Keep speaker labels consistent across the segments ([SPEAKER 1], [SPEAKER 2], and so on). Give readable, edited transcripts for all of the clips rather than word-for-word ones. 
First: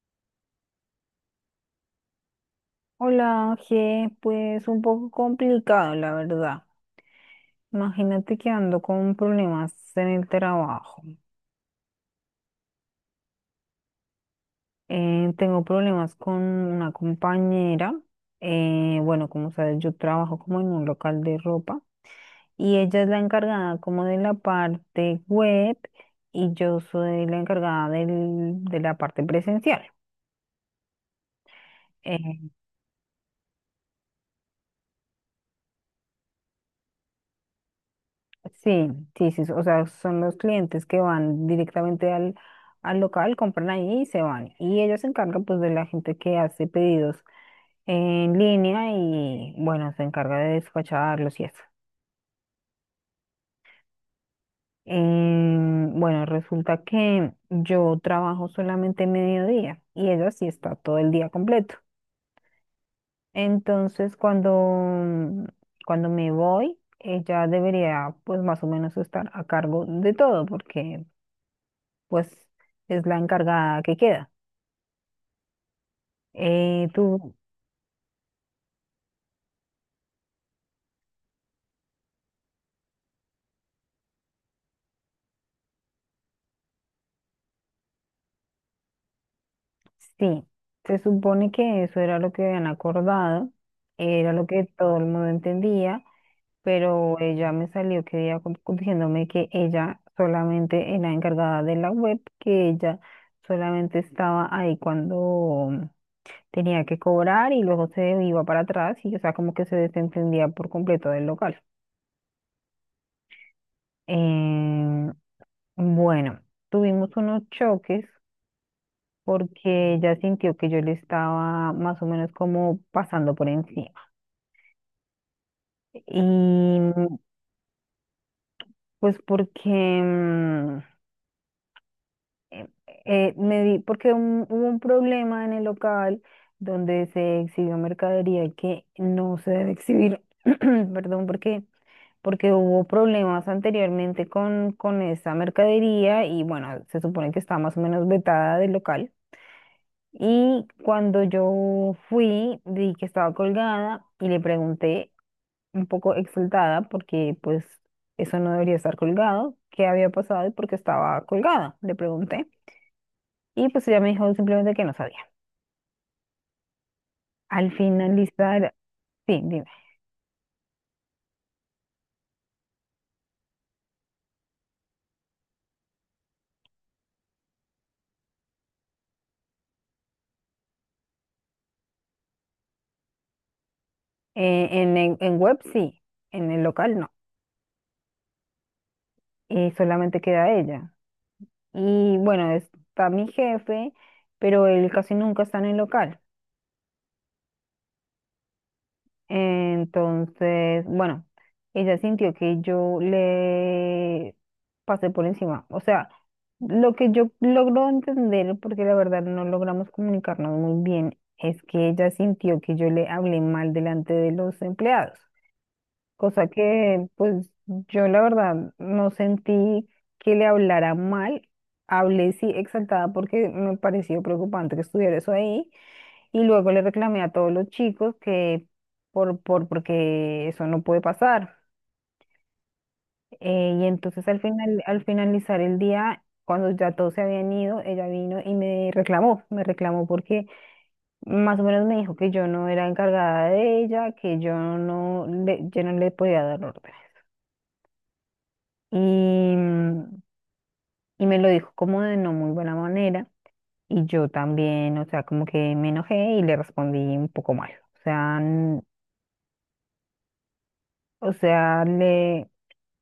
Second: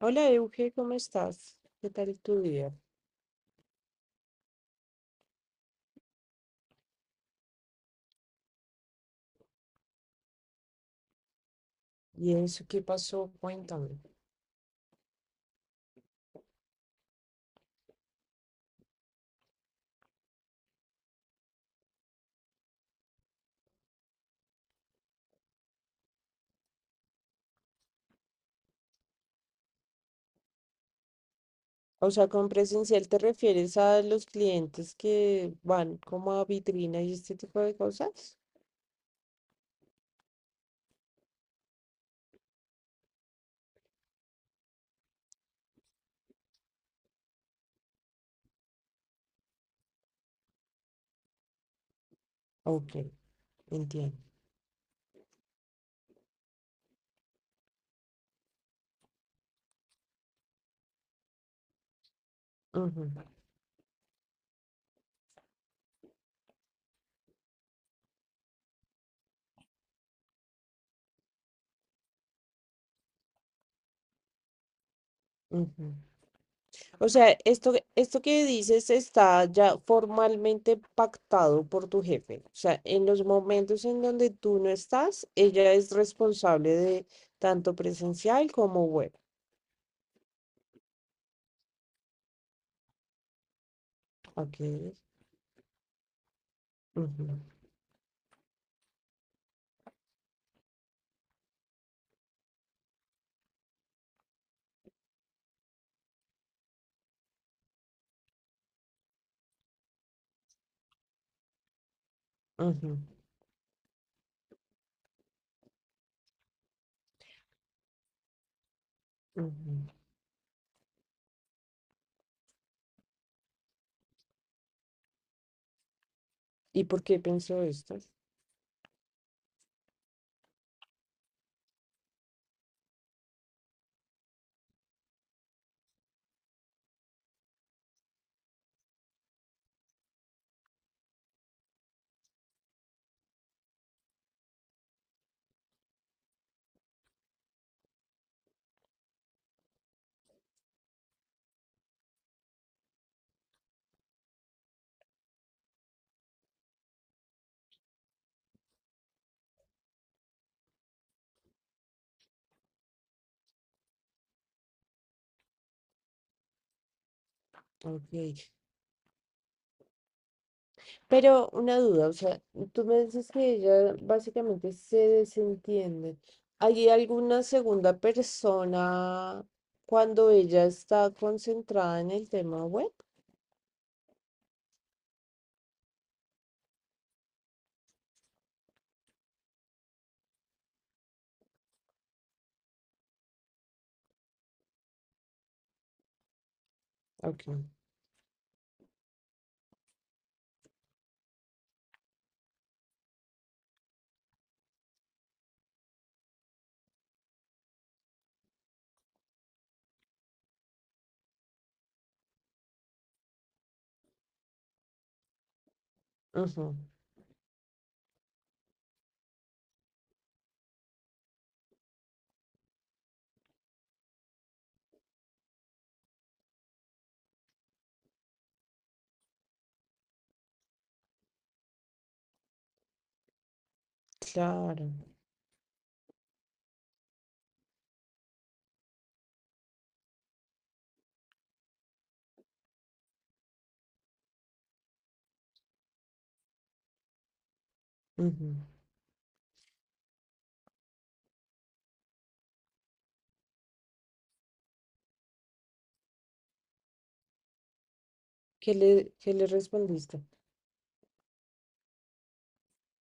[SPEAKER 1] Hola Euge, ¿cómo estás? ¿Qué tal tu día?
[SPEAKER 2] Hola, Ángel, pues un poco complicado, la verdad. Imagínate que ando con problemas en el trabajo.
[SPEAKER 1] ¿Y eso qué pasó? Cuéntame.
[SPEAKER 2] Tengo problemas con una compañera. Bueno, como sabes, yo trabajo como en un local de ropa y ella es la encargada como de la parte web y yo soy la encargada de la parte presencial.
[SPEAKER 1] O sea, con
[SPEAKER 2] Eh,
[SPEAKER 1] presencial te refieres a los clientes que van como a vitrina y este tipo de cosas.
[SPEAKER 2] Sí, sí, sí, o sea, son los clientes que van directamente al local, compran ahí y se van. Y ellos se encargan pues de la gente que hace pedidos en línea y bueno, se encarga de despacharlos y eso.
[SPEAKER 1] Ok, entiendo.
[SPEAKER 2] Bueno, resulta que yo trabajo solamente mediodía y ella sí está todo el día completo.
[SPEAKER 1] Ujú,
[SPEAKER 2] Entonces, cuando me voy, ella debería pues más o menos estar a cargo de todo porque pues es la encargada que queda.
[SPEAKER 1] ujú.
[SPEAKER 2] Eh,
[SPEAKER 1] O sea,
[SPEAKER 2] tú,
[SPEAKER 1] esto que dices está ya formalmente pactado por tu jefe. O sea, en los momentos en donde tú no estás, ella es responsable de tanto presencial como web.
[SPEAKER 2] sí, se supone que eso era lo que habían acordado, era lo
[SPEAKER 1] Ok.
[SPEAKER 2] que todo el mundo entendía, pero
[SPEAKER 1] Ujú,
[SPEAKER 2] ella me salió que día diciéndome que ella solamente era encargada de la web, que ella solamente estaba ahí cuando tenía que cobrar y luego se iba para atrás y, o sea, como que se desentendía por completo del local.
[SPEAKER 1] ujú,
[SPEAKER 2] Em, bueno, tuvimos unos choques
[SPEAKER 1] ujú.
[SPEAKER 2] porque ella sintió que yo le estaba más o menos como pasando por encima. Y
[SPEAKER 1] ¿Y por qué pensó esto?
[SPEAKER 2] pues porque eh, porque hubo un problema en el local donde se exhibió mercadería que no se debe exhibir, perdón, porque hubo problemas anteriormente con esa mercadería y bueno, se supone que está más o menos vetada del local. Y cuando yo fui, vi que estaba colgada y le pregunté, un poco exaltada, porque pues eso no debería estar colgado, qué había pasado y por qué estaba colgada, le pregunté. Y pues ella me dijo simplemente que no sabía. Al
[SPEAKER 1] Ok.
[SPEAKER 2] finalizar, sí, dime,
[SPEAKER 1] Pero una duda, o sea, tú me dices que ella básicamente se desentiende. ¿Hay alguna segunda persona cuando ella está concentrada en el tema web?
[SPEAKER 2] en web sí, en el local no, y solamente queda ella. Y bueno, está mi jefe, pero él casi nunca está en el local.
[SPEAKER 1] Ok.
[SPEAKER 2] Entonces, bueno, ella sintió que yo le pasé por encima. O sea, lo que yo logro entender, porque la verdad no logramos comunicarnos muy bien, es que ella sintió que yo le hablé mal delante de los empleados, cosa
[SPEAKER 1] Ujú.
[SPEAKER 2] que pues yo la verdad no sentí que le hablara mal. Hablé sí exaltada porque me pareció preocupante que estuviera eso ahí. Y luego le reclamé a todos los chicos que porque eso no puede pasar. Y entonces al final,
[SPEAKER 1] Claro.
[SPEAKER 2] al finalizar el día, cuando ya todos se habían ido, ella vino y me reclamó porque más o menos me dijo que yo no era encargada de ella, que yo no le podía dar órdenes.
[SPEAKER 1] Ujú.
[SPEAKER 2] Y, mm, y me lo dijo como de no muy buena manera. Y yo también, o sea, como que me enojé y le respondí un poco mal. O sea,
[SPEAKER 1] Qué le respondiste?
[SPEAKER 2] o sea, le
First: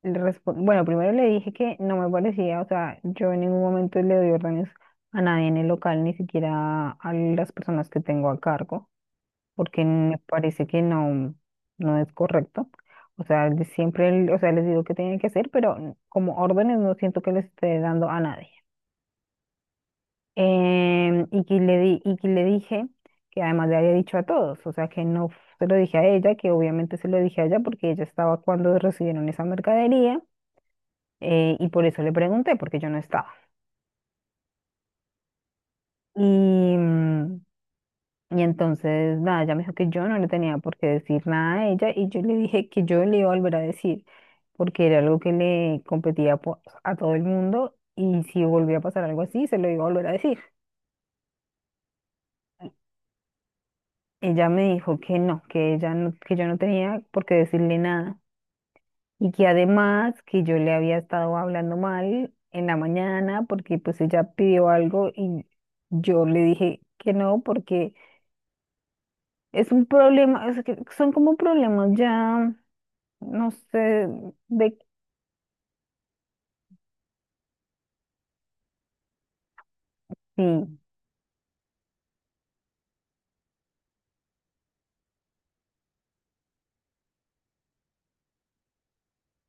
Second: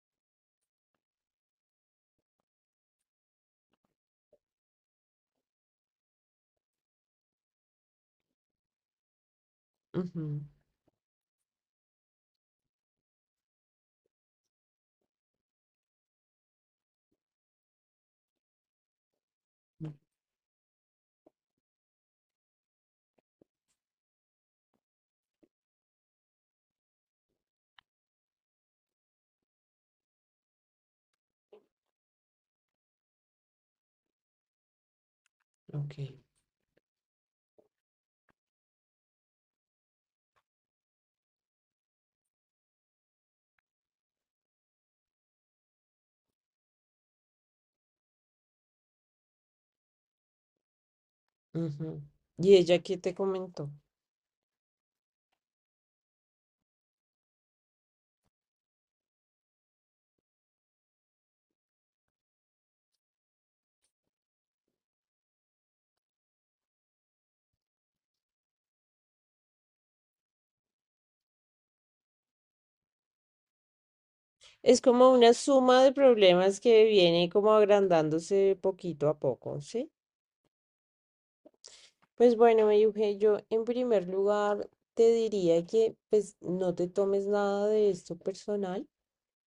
[SPEAKER 2] le respon- bueno, primero le dije que no me parecía, o sea, yo en ningún momento le doy órdenes a nadie en el local, ni siquiera a las personas que tengo a cargo, porque me
[SPEAKER 1] Ujú.
[SPEAKER 2] parece que no, no es correcto. O sea, siempre, o sea, les digo qué tienen que hacer, pero como órdenes no siento que les esté dando a nadie. Y que le dije que además le había dicho a todos, o sea, que no f- se lo dije a ella, que obviamente se lo dije a ella porque ella estaba cuando recibieron esa mercadería y por eso le pregunté, porque yo no estaba.
[SPEAKER 1] Ok.
[SPEAKER 2] Y, mm, y entonces, nada, ella me dijo que yo no le tenía por qué decir nada a ella y yo le dije que yo le iba a volver a decir, porque era algo que le competía a todo el mundo y si volvía a pasar algo así, se lo iba a volver a decir.
[SPEAKER 1] Ujú. ¿Y ella qué te comentó?
[SPEAKER 2] Ella me dijo que no, que ella no, que yo no tenía por qué decirle nada y que además que yo le había estado hablando mal en la mañana porque pues ella pidió algo y yo le dije que no porque es un problema, es que son como problemas ya, no sé de
[SPEAKER 1] Es como una suma de problemas que viene como agrandándose poquito a poco, ¿sí?
[SPEAKER 2] qué,
[SPEAKER 1] Pues bueno, Euge, yo en primer lugar te diría que pues no te tomes nada de esto personal,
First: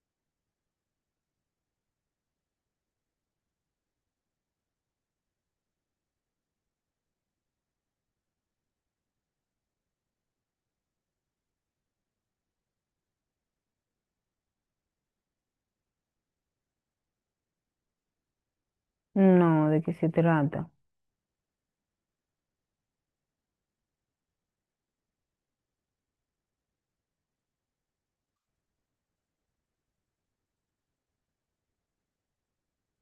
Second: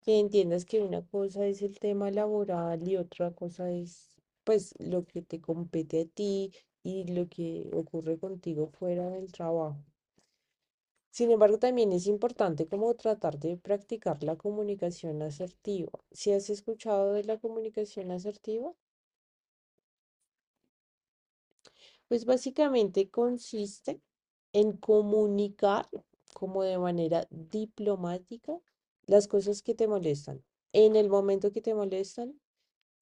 [SPEAKER 1] que entiendas que una cosa es el tema laboral y otra cosa es pues lo que te compete a ti y lo que ocurre contigo fuera del trabajo. Sin embargo, también es importante como tratar de practicar la comunicación asertiva. ¿Si has escuchado de la comunicación asertiva?
[SPEAKER 2] no, de qué se trata.
[SPEAKER 1] Pues básicamente consiste en comunicar como de manera diplomática las cosas que te molestan, en el momento que te molestan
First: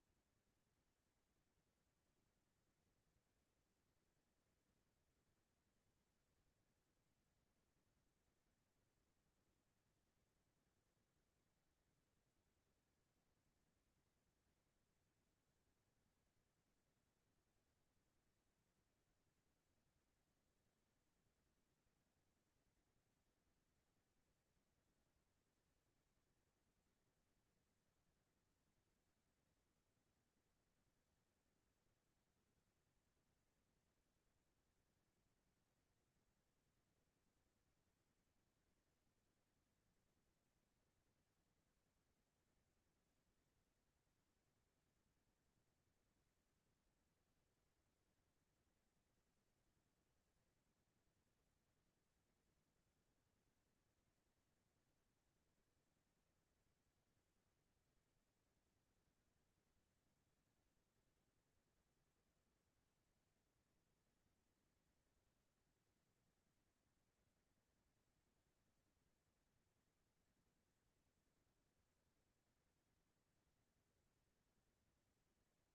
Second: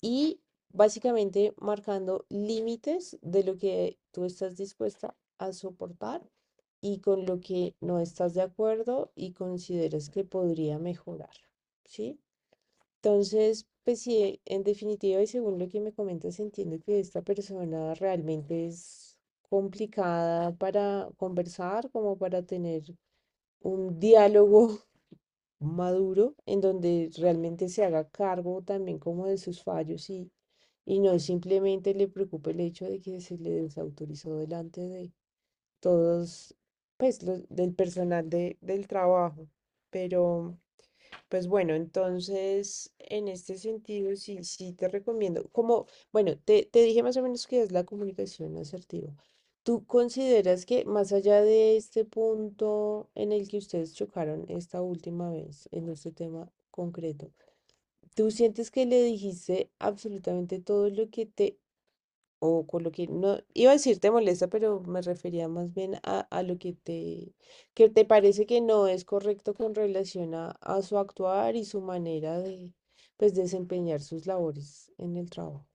[SPEAKER 1] y básicamente marcando límites de lo que tú estás dispuesta a soportar y con lo que no estás de acuerdo y consideras que podría mejorar, ¿sí? Entonces, pues sí, en definitiva y según lo que me comentas, entiendo que esta persona realmente es complicada para conversar, como para tener un diálogo maduro en donde realmente se haga cargo también como de sus fallos y no simplemente le preocupe el hecho de que se le desautorizó delante de todos, pues, los, del personal de, del trabajo. Pero... Pues bueno, entonces en este sentido sí, sí te recomiendo. Como, bueno, te dije más o menos que es la comunicación asertiva. ¿Tú consideras que más allá de este punto en el que ustedes chocaron esta última vez, en este tema concreto, tú sientes que le dijiste absolutamente todo lo que te o con lo que no, iba a decir te molesta, pero me refería más bien a lo que te parece que no es correcto con relación a su actuar y su manera de, pues, desempeñar sus labores en el trabajo.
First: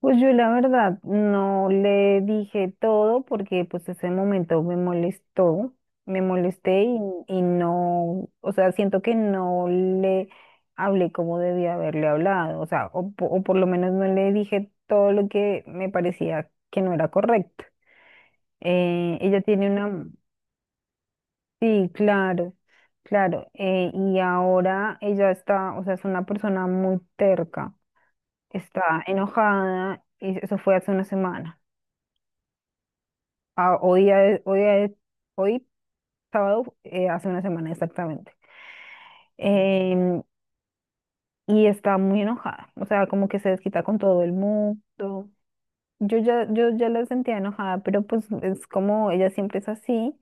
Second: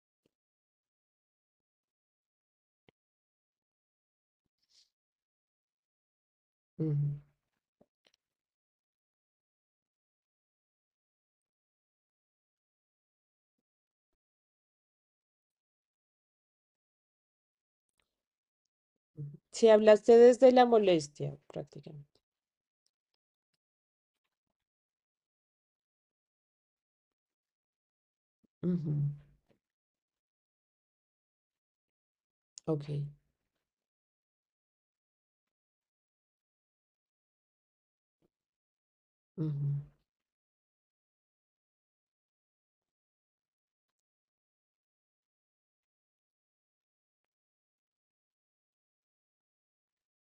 [SPEAKER 2] Pues yo la verdad no le dije todo porque pues ese momento me molestó, me molesté
[SPEAKER 1] Ujú,
[SPEAKER 2] y no, o sea, siento que no le hablé como debía haberle hablado, o sea, o por lo menos no le dije todo lo que me parecía que no era correcto. Eh,
[SPEAKER 1] ujú.
[SPEAKER 2] ella
[SPEAKER 1] Si
[SPEAKER 2] tiene una,
[SPEAKER 1] hablaste desde la molestia,
[SPEAKER 2] Sí,
[SPEAKER 1] prácticamente.
[SPEAKER 2] claro, claro. Y ahora ella está, o sea, es una persona muy terca,
[SPEAKER 1] Ujú.
[SPEAKER 2] está enojada, y eso fue hace una semana.
[SPEAKER 1] Ok.
[SPEAKER 2] Ah, hoy, día de- hoy, día de- Hoy, sábado, hace una semana exactamente.
[SPEAKER 1] Ujú,
[SPEAKER 2] em, y está muy enojada, o sea, como que se desquita con todo el mundo. Yo ya la sentía enojada, pero pues es como ella siempre es así.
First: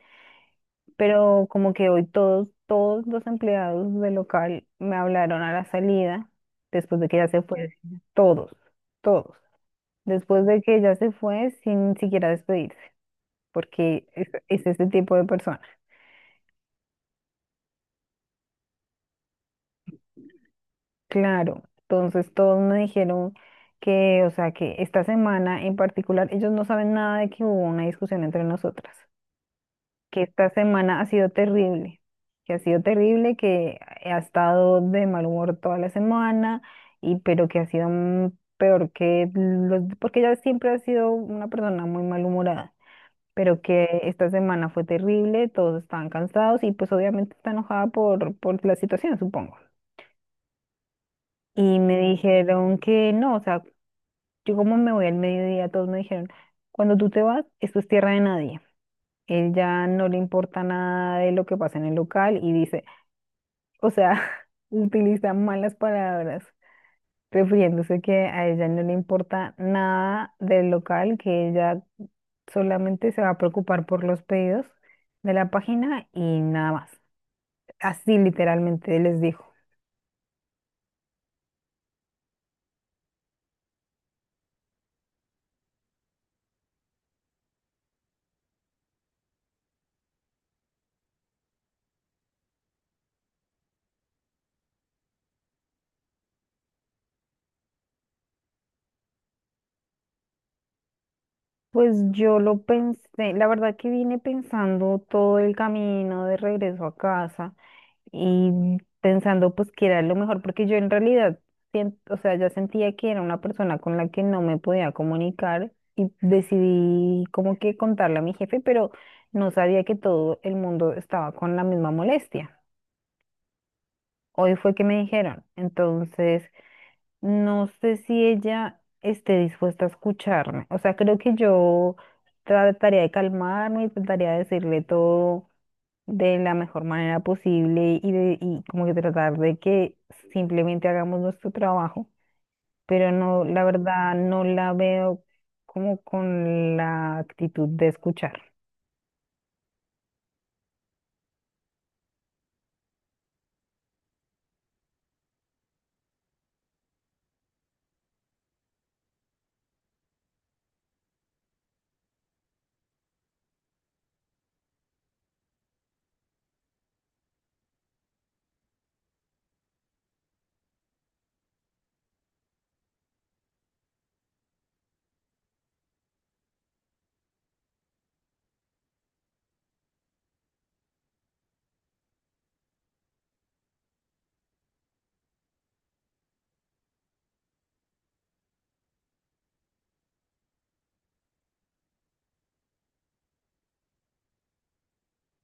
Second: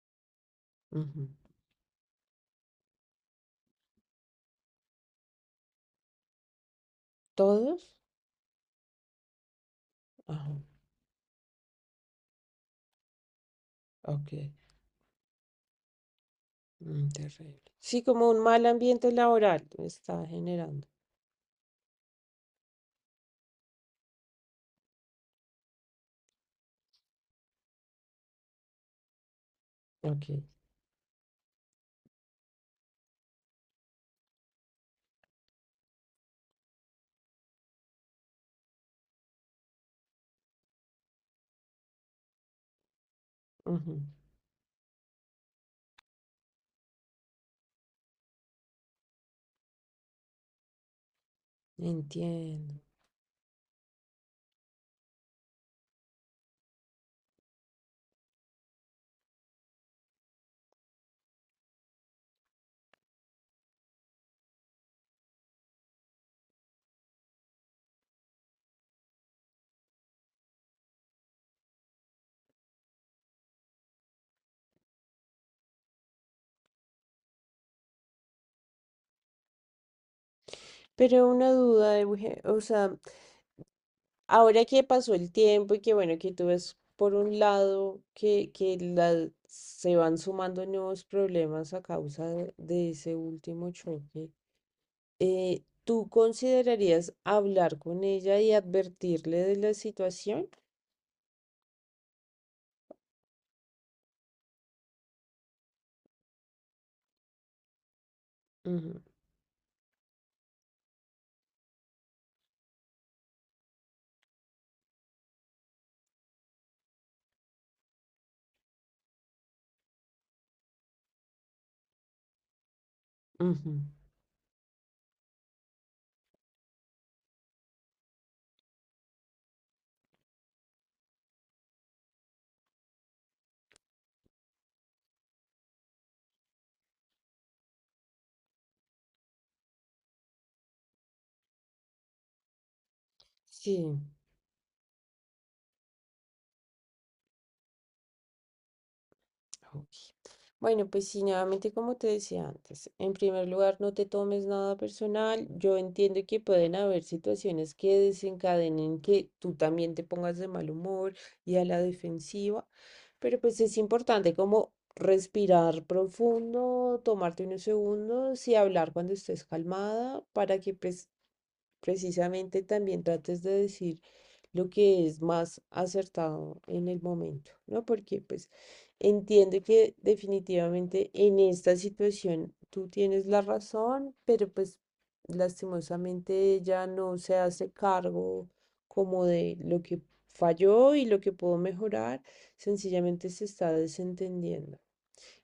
[SPEAKER 1] ujú.
[SPEAKER 2] Pero como que hoy todos los empleados del local me hablaron a la salida, después de que ella se fue,
[SPEAKER 1] ¿Todos?
[SPEAKER 2] todos, todos, después
[SPEAKER 1] Ajá,
[SPEAKER 2] de que ella se fue sin siquiera despedirse, porque
[SPEAKER 1] ok.
[SPEAKER 2] es ese tipo de persona.
[SPEAKER 1] Mm, terrible. Sí, como un mal ambiente laboral está generando.
[SPEAKER 2] Claro, entonces todos me dijeron que, o sea, que esta semana en particular, ellos no saben nada de que hubo una discusión entre nosotras. Que
[SPEAKER 1] Ok.
[SPEAKER 2] esta semana ha sido terrible, que ha sido terrible, que ha estado de mal humor toda la semana, y pero que ha sido peor que los, porque ella siempre ha sido una persona muy malhumorada, pero que
[SPEAKER 1] Ujú.
[SPEAKER 2] esta semana fue terrible, todos estaban cansados y pues obviamente está enojada por la situación, supongo. Y me
[SPEAKER 1] Entiendo.
[SPEAKER 2] dijeron que no, o sea, yo como me voy al mediodía, todos me dijeron, cuando tú te vas, esto es tierra de nadie. Ella no le importa nada de lo que pasa en el local y dice, o sea, utiliza malas palabras, refiriéndose que a ella no le importa nada del local, que ella solamente se va a preocupar por los pedidos de la página y nada más. Así literalmente les dijo.
[SPEAKER 1] Pero una duda, Euge, o sea, ahora que pasó el tiempo y que bueno, que tú ves por un lado que la- se van sumando nuevos problemas a causa de ese último choque, ¿tú considerarías hablar con ella y advertirle de la situación?
[SPEAKER 2] Pues yo lo pensé, la verdad que vine pensando todo el camino de regreso a casa y
[SPEAKER 1] Ujú,
[SPEAKER 2] pensando pues que era lo mejor, porque yo en realidad, o sea, ya sentía que era una persona con la que no me podía comunicar y decidí como que contarle a mi jefe, pero no sabía que todo el mundo estaba con la misma molestia.
[SPEAKER 1] ujú.
[SPEAKER 2] Hoy fue que me dijeron, entonces no sé si ella esté dispuesta a escucharme, o sea, creo que yo trataría de calmarme y trataría de decirle todo de la mejor manera posible y como que tratar de que simplemente hagamos nuestro trabajo, pero no, la
[SPEAKER 1] Sí.
[SPEAKER 2] verdad, no la veo como con la actitud de escuchar.
[SPEAKER 1] Ok. Bueno, pues sí, nuevamente como te decía antes, en primer lugar, no te tomes nada personal. Yo entiendo que pueden haber situaciones que desencadenen que tú también te pongas de mal humor y a la defensiva, pero pues es importante como respirar profundo, tomarte unos segundos y hablar cuando estés calmada para que pues precisamente también trates de decir lo que es más acertado en el momento, ¿no? Porque pues entiendo que definitivamente en esta situación tú tienes la razón, pero pues lastimosamente ella no se hace cargo como de lo que falló y lo que pudo mejorar, sencillamente se está desentendiendo.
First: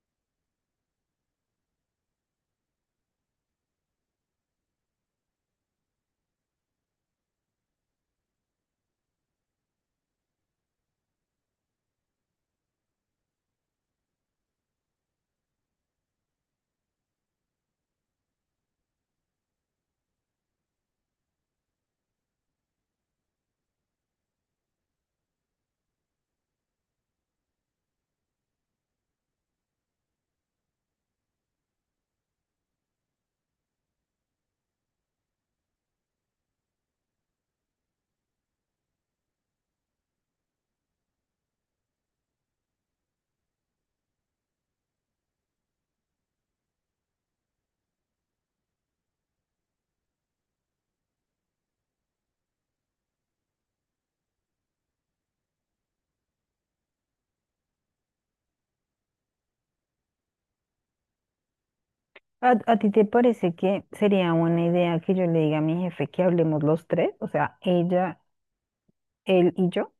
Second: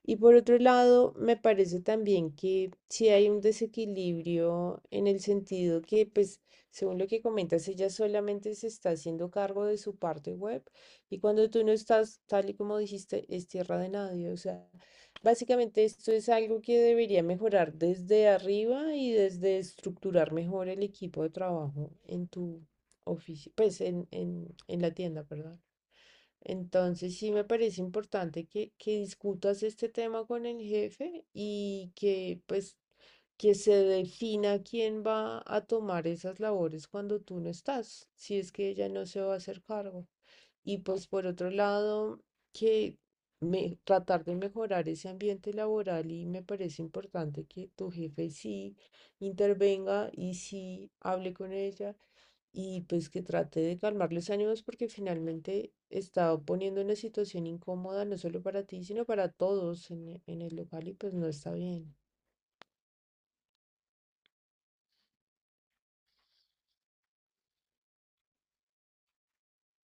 [SPEAKER 1] Y por otro lado, me parece también que sí hay un desequilibrio en el sentido que, pues, según lo que comentas, ella solamente se está haciendo cargo de su parte web y cuando tú no estás, tal y como dijiste, es tierra de nadie. O sea, básicamente esto es algo que debería mejorar desde arriba y desde estructurar mejor el equipo de trabajo en tu oficina, pues en la tienda, ¿verdad? Entonces sí me parece importante que discutas este tema con el jefe y que pues que se defina quién va a tomar esas labores cuando tú no estás, si es que ella no se va a hacer cargo. Y pues por otro lado, que me, tratar de mejorar ese ambiente laboral y me parece importante que tu jefe sí intervenga y sí hable con ella y pues que trate de calmar los ánimos porque finalmente está poniendo una situación incómoda no solo para ti, sino para todos en, e- en el local y pues no está bien.
[SPEAKER 2] A ti te parece que sería buena idea que yo le diga a mi jefe que hablemos los tres? O sea, ella, él y yo.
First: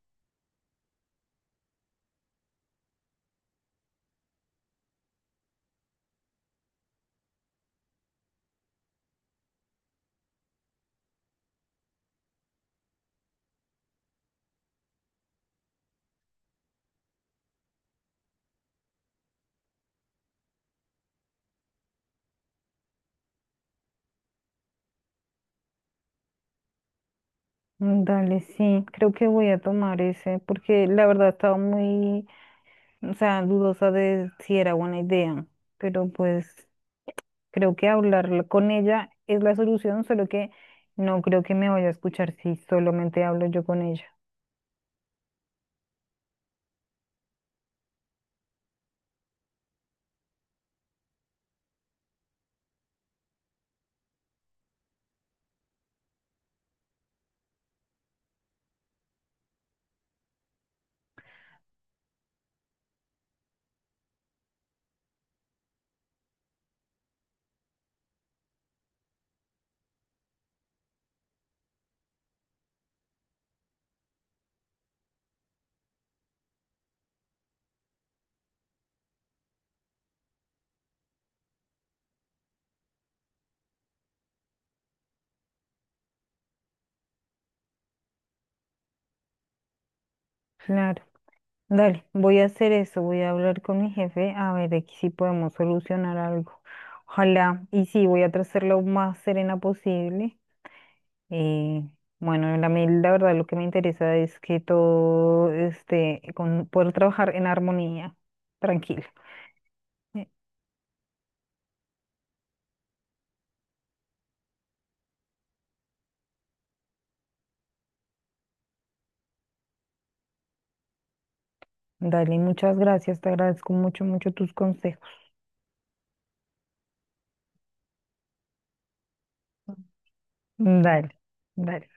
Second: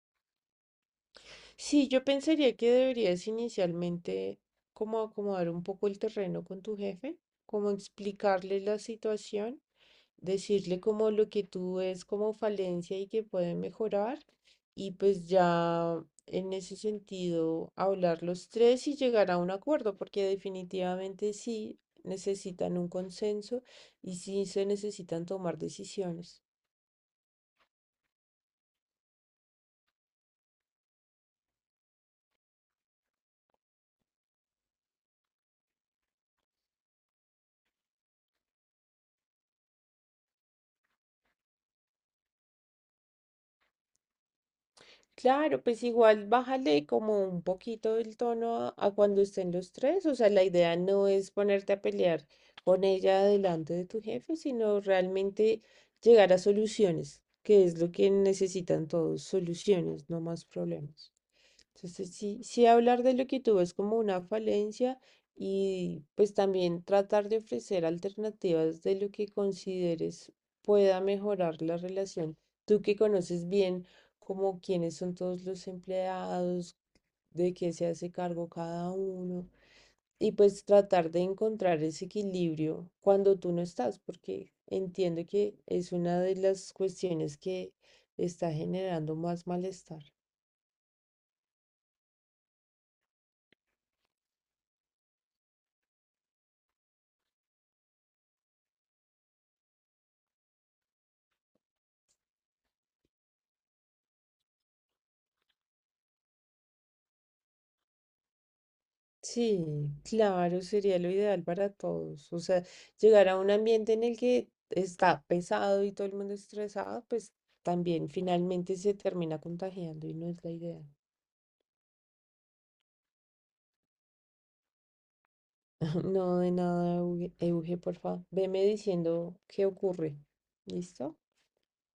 [SPEAKER 1] Sí, yo pensaría que deberías inicialmente como acomodar un poco el terreno con tu jefe, como explicarle la situación decirle como lo que tú ves como falencia y que puede mejorar y pues ya en ese sentido hablar los tres y llegar a un acuerdo, porque definitivamente sí necesitan un consenso y sí se necesitan tomar decisiones.
[SPEAKER 2] Dale, sí, creo que voy a tomar ese, porque la verdad estaba muy, o sea, dudosa de si era buena idea, pero pues creo que hablar con ella es la solución, solo que no creo que me vaya a escuchar si solamente hablo yo con ella.
[SPEAKER 1] Claro, pues igual bájale como un poquito el tono a cuando estén los tres. O sea, la idea no es ponerte a pelear con ella delante de tu jefe, sino realmente llegar a soluciones, que es lo que necesitan todos, soluciones, no más problemas. Entonces, sí, sí hablar de lo que tuvo es como una falencia y pues también tratar de ofrecer alternativas de lo que consideres pueda mejorar la relación. Tú que conoces bien como quiénes son todos los empleados, de qué se hace cargo cada uno y pues tratar de encontrar ese equilibrio cuando tú no estás, porque entiendo que es una de las cuestiones que está generando más malestar.
[SPEAKER 2] Claro. Dale, voy a hacer eso, voy a hablar con mi jefe a ver de que si podemos solucionar algo. Ojalá, y sí, voy a tratar lo más serena posible. Eh, bueno, la, mí la verdad lo que me interesa es que todo esté con poder trabajar en armonía, tranquila.
[SPEAKER 1] Sí,
[SPEAKER 2] Eh,
[SPEAKER 1] claro, sería lo ideal para todos. O sea, llegar a un ambiente en el que está pesado y todo el mundo estresado, pues también finalmente se termina contagiando y no es la idea.
[SPEAKER 2] Dale, muchas gracias, te agradezco mucho, mucho tus consejos.
[SPEAKER 1] No, de nada, Euge, Euge, por favor. Veme diciendo qué ocurre.
[SPEAKER 2] Dale,
[SPEAKER 1] ¿Listo?
[SPEAKER 2] dale.